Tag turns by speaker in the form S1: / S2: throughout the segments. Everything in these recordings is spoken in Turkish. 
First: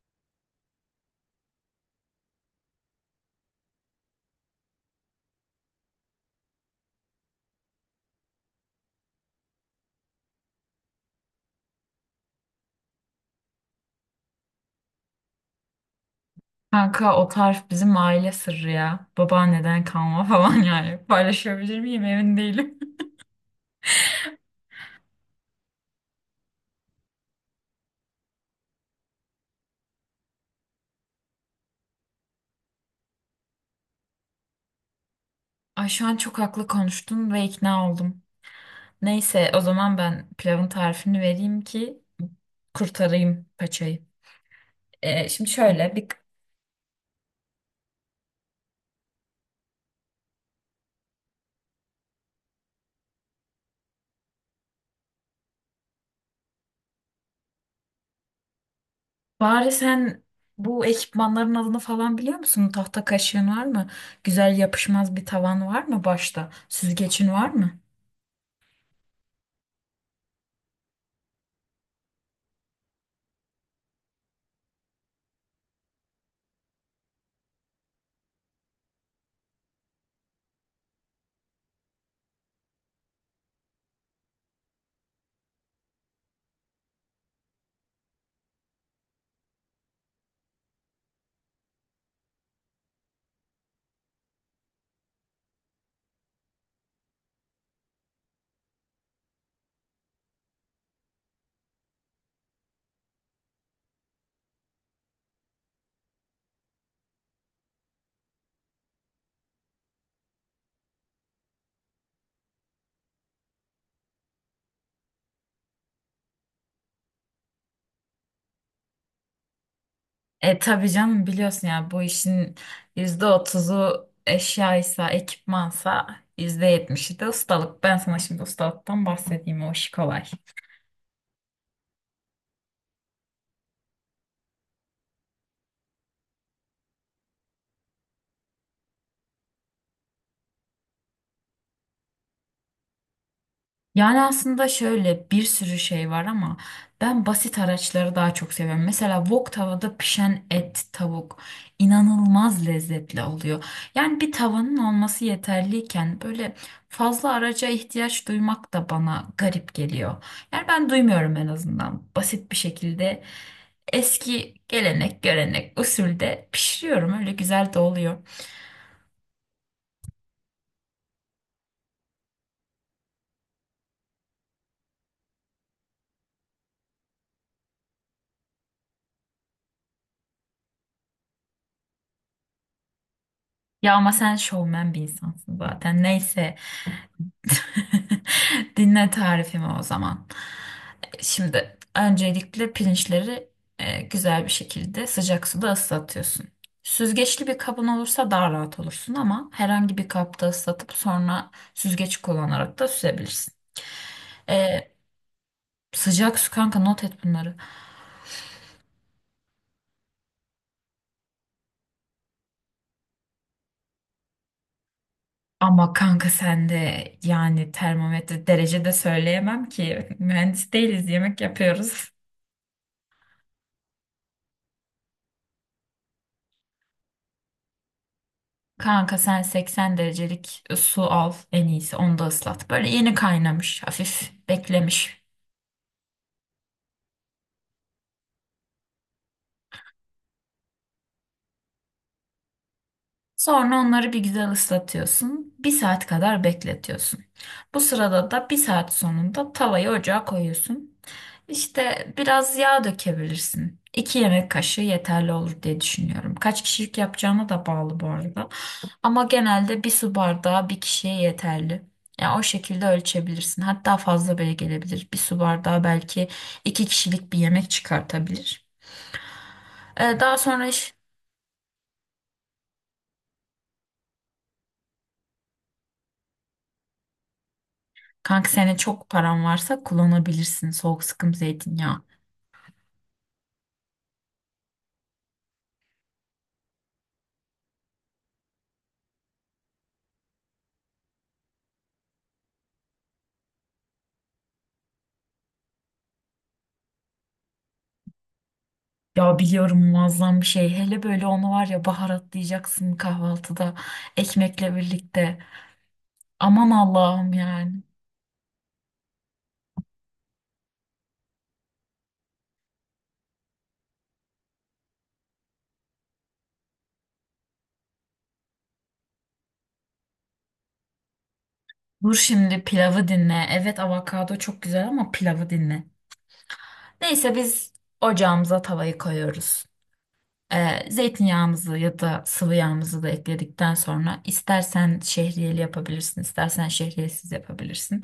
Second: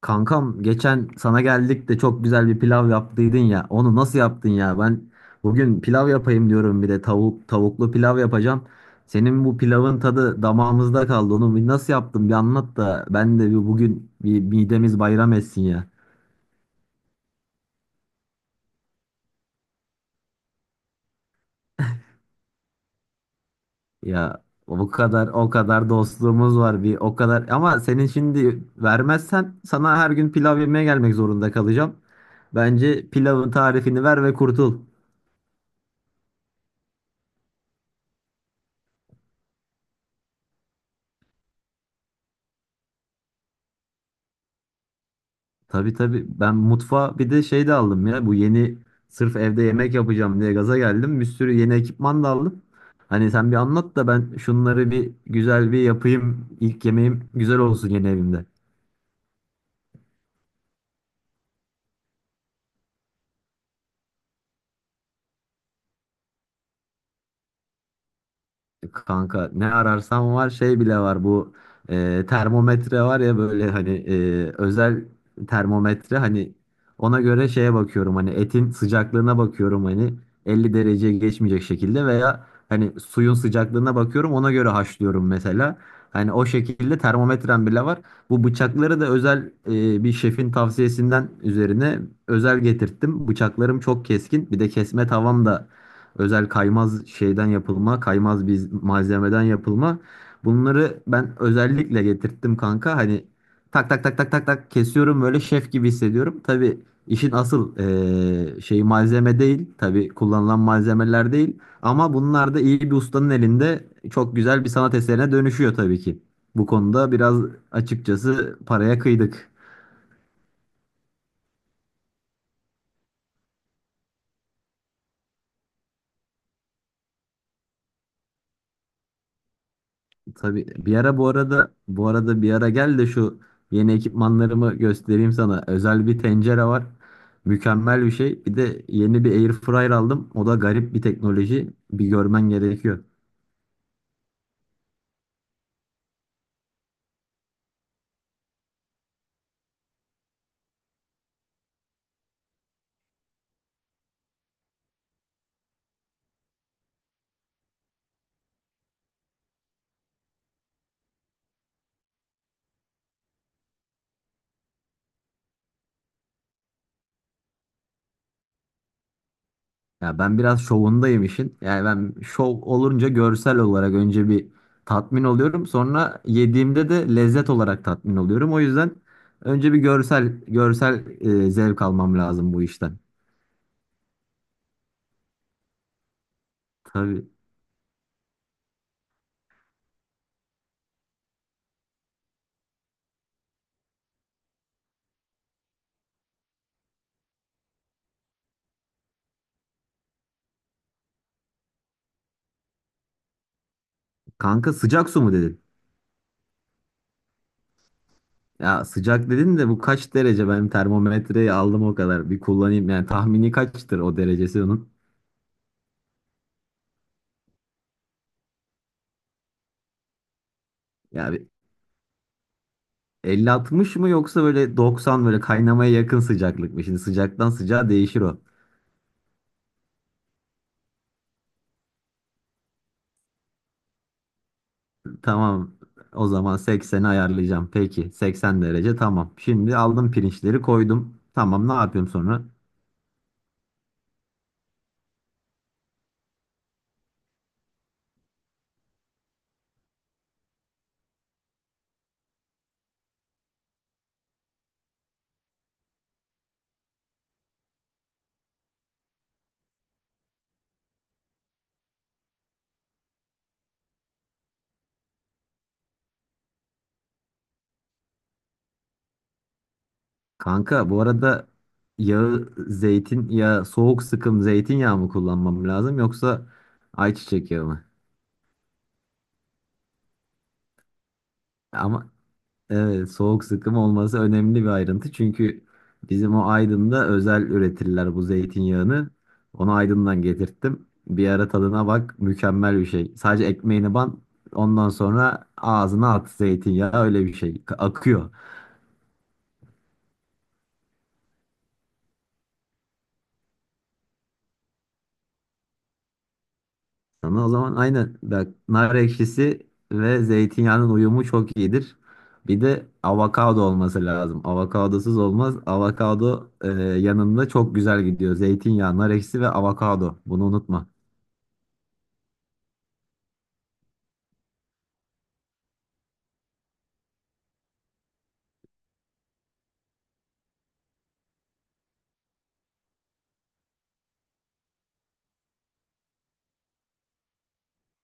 S1: Kankam geçen sana geldik de çok güzel bir pilav yaptıydın ya. Onu nasıl yaptın ya? Ben bugün pilav yapayım diyorum bir de tavuklu pilav yapacağım. Senin bu pilavın tadı damağımızda kaldı. Onu bir nasıl yaptın bir anlat da ben de bir bugün bir midemiz bayram etsin ya.
S2: Kanka, o tarif bizim aile sırrı ya. Babaanneden kalma falan yani. Paylaşabilir miyim emin değilim.
S1: Ya o kadar o kadar dostluğumuz var bir o kadar ama senin şimdi vermezsen sana her gün pilav yemeye gelmek zorunda kalacağım. Bence pilavın tarifini ver ve kurtul.
S2: Ay, şu an çok haklı konuştun ve ikna oldum. Neyse, o zaman ben pilavın tarifini vereyim ki kurtarayım paçayı. Şimdi
S1: Tabii
S2: şöyle bir
S1: tabii. Ben mutfağa bir de şey de aldım ya. Bu yeni sırf evde yemek yapacağım diye gaza geldim. Bir sürü yeni ekipman da aldım. Hani sen bir anlat da ben şunları bir güzel bir yapayım. İlk yemeğim güzel olsun yeni evimde.
S2: bari sen bu ekipmanların adını falan biliyor musun? Tahta kaşığın var mı? Güzel yapışmaz bir tavan var mı başta? Süzgecin var mı?
S1: Kanka ne ararsan var şey bile var bu termometre var ya böyle hani özel termometre hani ona göre şeye bakıyorum hani etin sıcaklığına bakıyorum hani 50 dereceye geçmeyecek şekilde veya hani suyun sıcaklığına bakıyorum ona göre haşlıyorum mesela. Hani o şekilde termometrem bile var. Bu bıçakları da özel bir şefin tavsiyesinden üzerine özel getirttim. Bıçaklarım çok keskin bir de kesme tavam da özel kaymaz şeyden yapılma, kaymaz bir malzemeden yapılma. Bunları ben özellikle getirttim kanka. Hani tak tak tak tak tak tak kesiyorum böyle şef gibi hissediyorum. Tabii işin asıl şeyi malzeme değil. Tabii kullanılan malzemeler değil. Ama bunlar da iyi bir ustanın elinde çok güzel bir sanat eserine dönüşüyor tabii ki. Bu konuda biraz açıkçası paraya kıydık.
S2: E, tabii canım, biliyorsun ya, bu işin %30'u eşyaysa, ekipmansa %70'i de ustalık. Ben sana şimdi ustalıktan bahsedeyim, o işi kolay.
S1: Tabii bir ara bu arada bir ara gel de şu yeni ekipmanlarımı göstereyim sana. Özel bir tencere var. Mükemmel bir şey. Bir de yeni bir air fryer aldım. O da garip bir teknoloji. Bir görmen gerekiyor.
S2: Yani aslında şöyle bir sürü şey var ama ben basit araçları daha çok seviyorum. Mesela wok tavada pişen et, tavuk inanılmaz lezzetli oluyor. Yani bir tavanın olması yeterliyken böyle fazla araca ihtiyaç duymak da bana garip geliyor. Yani ben duymuyorum, en azından basit bir şekilde eski gelenek, görenek, usulde pişiriyorum. Öyle güzel de oluyor.
S1: Ya ben biraz şovundayım işin. Yani ben şov olunca görsel olarak önce bir tatmin oluyorum. Sonra yediğimde de lezzet olarak tatmin oluyorum. O yüzden önce bir görsel zevk almam lazım bu işten.
S2: Ya ama sen şovmen bir insansın zaten. Neyse.
S1: Tabii.
S2: Dinle tarifimi o zaman. Şimdi öncelikle pirinçleri güzel bir şekilde sıcak suda ıslatıyorsun. Süzgeçli bir kabın olursa daha rahat olursun ama herhangi bir kapta ıslatıp sonra süzgeç kullanarak da süzebilirsin.
S1: Kanka
S2: E,
S1: sıcak su mu dedin?
S2: Sıcak su, kanka, not et bunları.
S1: Ya sıcak dedin de bu kaç derece? Ben termometreyi aldım o kadar. Bir kullanayım. Yani tahmini kaçtır o derecesi onun?
S2: Ama kanka, sen de yani termometre derece de söyleyemem ki, mühendis değiliz,
S1: Ya
S2: yemek
S1: bir
S2: yapıyoruz.
S1: 50-60 mı yoksa böyle 90 böyle kaynamaya yakın sıcaklık mı? Şimdi sıcaktan sıcağa değişir o.
S2: Kanka, sen 80 derecelik su al en iyisi, onu da ıslat. Böyle yeni kaynamış, hafif beklemiş.
S1: Tamam. O zaman 80'i ayarlayacağım. Peki 80 derece tamam. Şimdi aldım pirinçleri koydum. Tamam ne yapıyorum sonra?
S2: Sonra onları bir güzel ıslatıyorsun. Bir saat kadar bekletiyorsun. Bu sırada da, bir saat sonunda, tavayı ocağa koyuyorsun. İşte biraz yağ dökebilirsin. İki yemek kaşığı yeterli olur diye düşünüyorum. Kaç kişilik yapacağına da bağlı bu arada. Ama genelde bir su bardağı bir kişiye yeterli. Yani o şekilde ölçebilirsin. Hatta fazla bile gelebilir. Bir su bardağı belki iki kişilik bir yemek çıkartabilir. Ee, daha sonra
S1: Kanka
S2: iş,
S1: bu arada yağı zeytin ya soğuk sıkım zeytinyağı mı kullanmam lazım yoksa ayçiçek yağı mı?
S2: Kanka, senin çok paran varsa kullanabilirsin soğuk sıkım zeytinyağı.
S1: Ama Evet, soğuk sıkım olması önemli bir ayrıntı. Çünkü bizim o Aydın'da özel üretirler bu zeytinyağını. Onu Aydın'dan getirttim. Bir ara tadına bak, mükemmel bir şey. Sadece ekmeğini ban, ondan sonra ağzına at zeytinyağı öyle bir şey. Akıyor.
S2: Ya biliyorum, muazzam bir şey. Hele böyle onu var ya, baharatlayacaksın kahvaltıda ekmekle birlikte. Aman Allah'ım
S1: Sana o zaman
S2: yani.
S1: aynen bak nar ekşisi ve zeytinyağının uyumu çok iyidir. Bir de avokado olması lazım. Avokadosuz olmaz. Avokado yanında çok güzel gidiyor. Zeytinyağı, nar ekşisi ve avokado. Bunu unutma.
S2: Dur şimdi pilavı dinle. Evet, avokado çok güzel ama pilavı dinle. Neyse, biz ocağımıza tavayı koyuyoruz. Zeytinyağımızı ya da sıvı yağımızı da ekledikten sonra, istersen şehriyeli yapabilirsin, istersen şehriyesiz yapabilirsin.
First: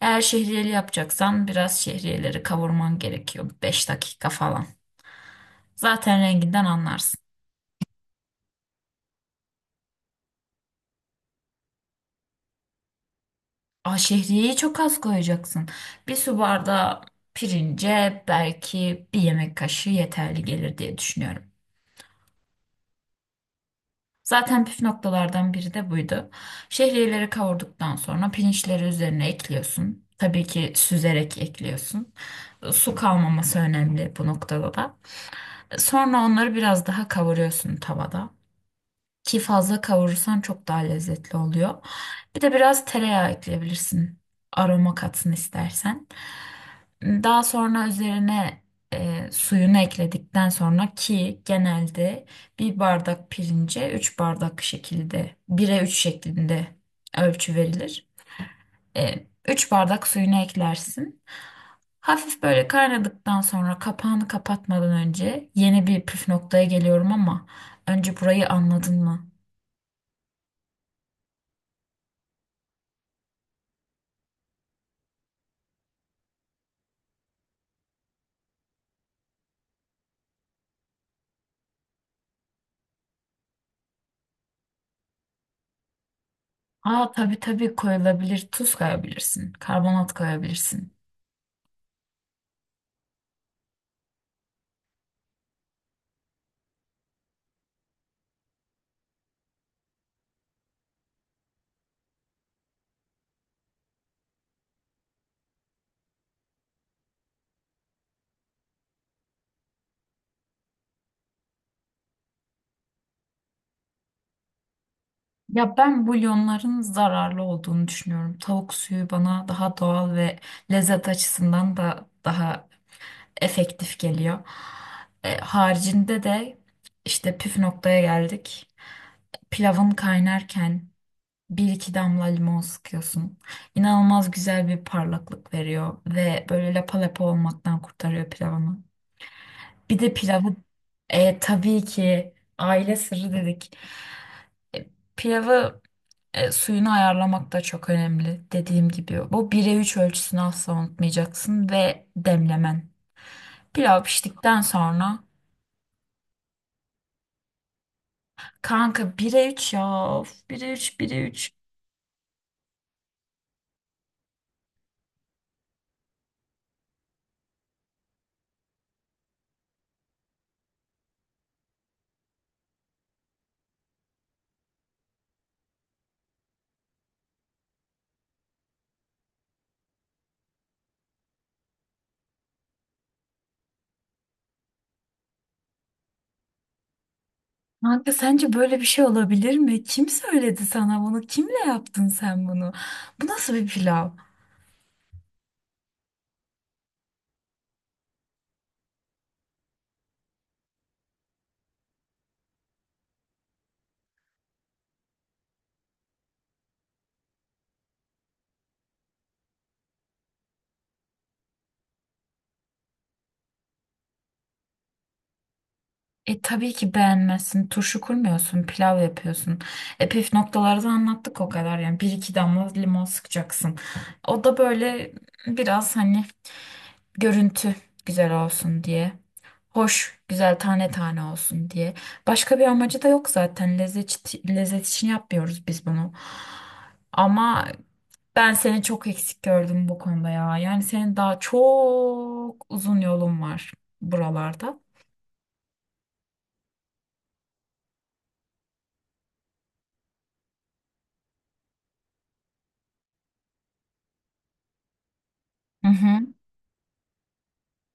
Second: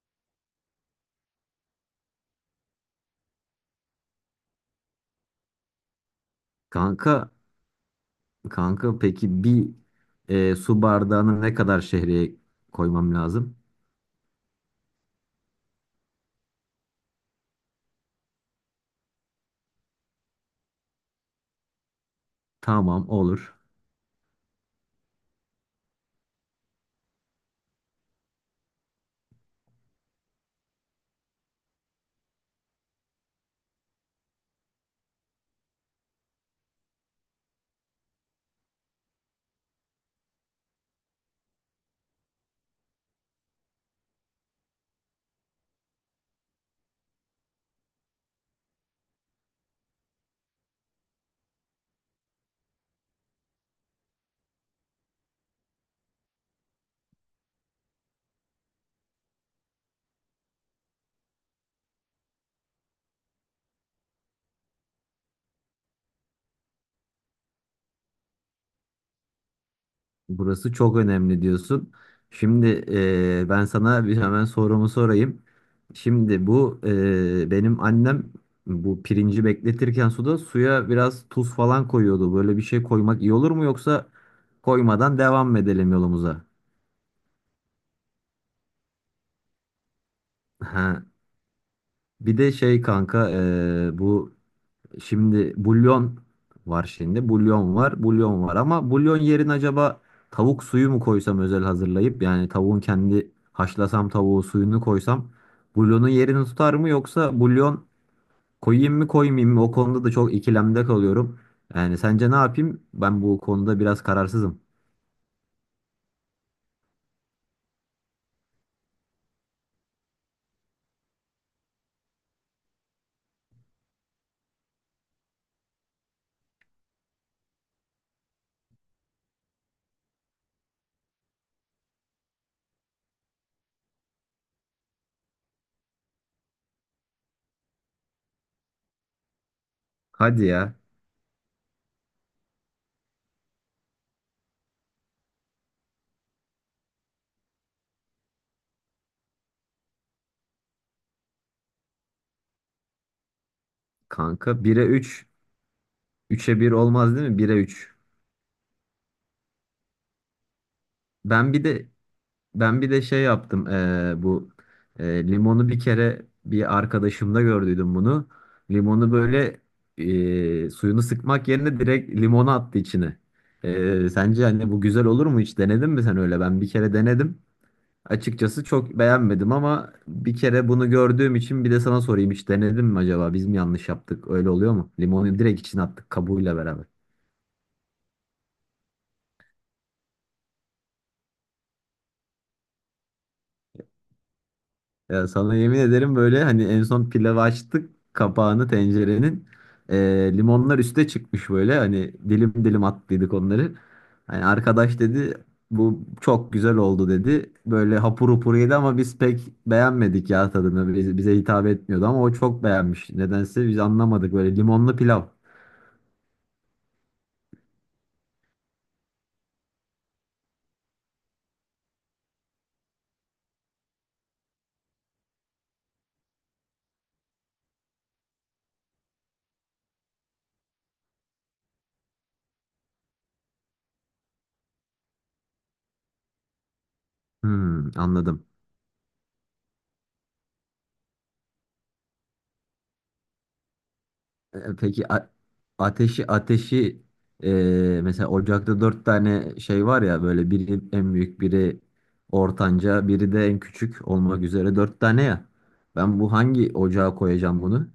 S2: Eğer şehriyeli yapacaksan biraz şehriyeleri kavurman gerekiyor, 5 dakika falan. Zaten renginden
S1: Kanka,
S2: anlarsın.
S1: kanka, peki bir su bardağına ne kadar şehriye koymam lazım?
S2: Aa, şehriyeyi çok az koyacaksın. Bir su bardağı pirince belki bir yemek kaşığı yeterli gelir diye düşünüyorum.
S1: Tamam olur.
S2: Zaten püf noktalardan biri de buydu. Şehriyeleri kavurduktan sonra pirinçleri üzerine ekliyorsun. Tabii ki süzerek ekliyorsun. Su kalmaması önemli bu noktada da. Sonra onları biraz daha kavuruyorsun tavada. Ki fazla kavurursan çok daha lezzetli oluyor. Bir de biraz tereyağı ekleyebilirsin. Aroma katsın istersen. Daha sonra üzerine suyunu ekledikten sonra, ki genelde bir bardak pirince 3 bardak şekilde, 1'e 3 şeklinde ölçü verilir. 3 bardak suyunu eklersin. Hafif böyle kaynadıktan sonra, kapağını kapatmadan önce, yeni bir püf noktaya geliyorum ama önce burayı anladın mı?
S1: Burası çok önemli diyorsun. Şimdi ben sana bir hemen sorumu sorayım. Şimdi bu benim annem bu pirinci bekletirken suda suya biraz tuz falan koyuyordu. Böyle bir şey koymak iyi olur mu yoksa koymadan devam mı edelim yolumuza?
S2: Aa, tabii tabii, koyulabilir. Tuz koyabilirsin, karbonat koyabilirsin.
S1: Ha. Bir de şey kanka bu şimdi bulyon var şimdi. Bulyon var, bulyon var ama bulyon yerine acaba tavuk suyu mu koysam özel hazırlayıp yani tavuğun kendi haşlasam tavuğu suyunu koysam bulyonun yerini tutar mı yoksa bulyon koyayım mı koymayayım mı? O konuda da çok ikilemde kalıyorum. Yani sence ne yapayım? Ben bu konuda biraz kararsızım.
S2: Ya, ben bulyonların zararlı olduğunu düşünüyorum. Tavuk suyu bana daha doğal ve lezzet açısından da daha efektif geliyor. E, haricinde de işte püf noktaya geldik. Pilavın kaynarken bir iki damla limon sıkıyorsun. İnanılmaz güzel bir parlaklık veriyor ve böyle lapa lapa olmaktan kurtarıyor pilavını. Bir de
S1: Hadi
S2: pilavı
S1: ya
S2: tabii ki, aile sırrı dedik. E, Pilavı Suyunu ayarlamak da çok önemli. Dediğim gibi bu 1'e 3 ölçüsünü asla unutmayacaksın, ve demlemen. Pilav piştikten
S1: kanka 1'e
S2: sonra,
S1: 3 3'e bir olmaz değil mi? 1'e üç.
S2: kanka, 1'e 3 ya. Of, 1'e 3, 1'e üç.
S1: Ben bir de Ben bir de şey yaptım, bu limonu bir kere bir arkadaşımda gördüydüm bunu. Limonu böyle suyunu sıkmak yerine direkt limonu attı içine. Sence hani bu güzel olur mu, hiç denedin mi sen öyle? Ben bir kere denedim. Açıkçası çok beğenmedim ama bir kere bunu gördüğüm için bir de sana sorayım, hiç denedin mi acaba? Biz mi yanlış yaptık? Öyle oluyor mu? Limonu direkt içine attık kabuğuyla beraber.
S2: Kanka, sence böyle bir şey olabilir mi? Kim söyledi sana bunu? Kimle yaptın sen bunu? Bu nasıl bir pilav?
S1: Ya sana yemin ederim böyle hani en son pilavı açtık kapağını tencerenin. Limonlar üste çıkmış böyle hani dilim dilim attıydık onları. Hani arkadaş dedi bu çok güzel oldu dedi. Böyle hapur hapur yedi ama biz pek beğenmedik ya tadını. Bize hitap etmiyordu ama o çok beğenmiş. Nedense biz anlamadık böyle limonlu pilav.
S2: E, tabii ki beğenmezsin. Turşu kurmuyorsun, pilav yapıyorsun. E, püf noktaları da anlattık o kadar yani. Bir iki damla limon sıkacaksın. O da böyle biraz hani görüntü güzel olsun diye. Hoş, güzel tane tane olsun diye. Başka bir amacı da yok zaten. Lezzet, lezzet için yapmıyoruz biz bunu. Ama
S1: Hmm, anladım.
S2: ben seni çok eksik gördüm bu konuda ya. Yani senin daha çok uzun yolun var buralarda.
S1: Peki ateşi e, mesela ocakta dört tane şey var ya, böyle biri en büyük, biri ortanca, biri de en küçük olmak üzere dört tane ya.
S2: Hı hı.
S1: Ben bu hangi ocağa koyacağım bunu?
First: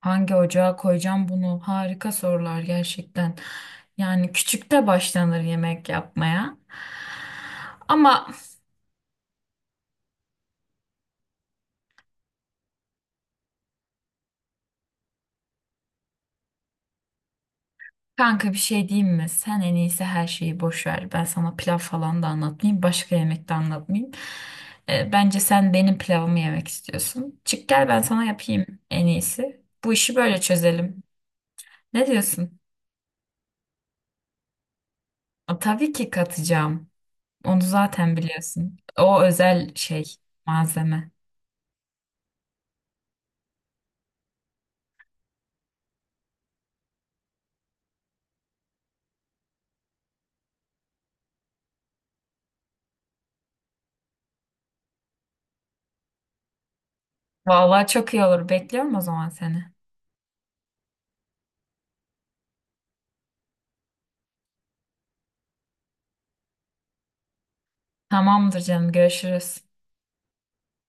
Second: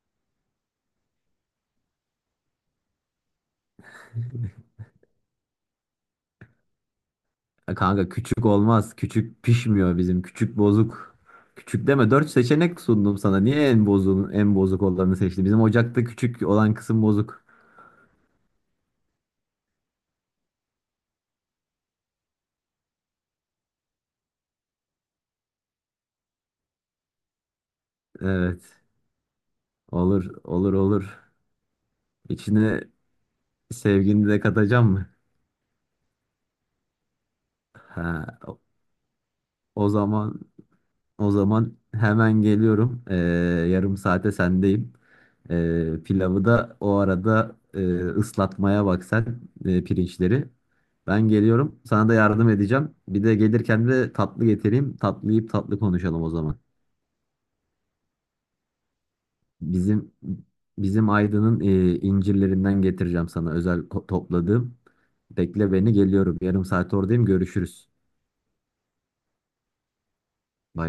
S2: Hangi ocağa koyacağım bunu? Harika sorular gerçekten. Yani küçükte başlanır yemek yapmaya.
S1: Kanka
S2: Ama
S1: küçük olmaz. Küçük pişmiyor bizim. Küçük bozuk. Küçük deme. Dört seçenek sundum sana. Niye en bozuk olanı seçtin? Bizim ocakta küçük olan kısım bozuk.
S2: kanka, bir şey diyeyim mi? Sen en iyisi her şeyi boş ver. Ben sana pilav falan da anlatmayayım, başka yemek de anlatmayayım. Bence sen benim pilavımı yemek istiyorsun. Çık gel, ben sana yapayım
S1: Evet.
S2: en iyisi. Bu işi
S1: Olur
S2: böyle
S1: olur
S2: çözelim.
S1: olur.
S2: Ne diyorsun?
S1: İçine sevgini de katacağım mı?
S2: Aa, tabii ki katacağım. Onu zaten
S1: Ha,
S2: biliyorsun. O özel
S1: O
S2: şey,
S1: zaman
S2: malzeme.
S1: o zaman hemen geliyorum. Yarım saate sendeyim. Pilavı da o arada ıslatmaya bak sen pirinçleri. Ben geliyorum. Sana da yardım edeceğim. Bir de gelirken de tatlı getireyim. Tatlı yiyip tatlı konuşalım o zaman.
S2: Vallahi çok iyi olur. Bekliyorum o zaman seni.
S1: Bizim bizim Aydın'ın incirlerinden getireceğim sana özel, topladığım. Bekle beni, geliyorum. Yarım saat oradayım. Görüşürüz.
S2: Tamamdır canım, görüşürüz.
S1: Bay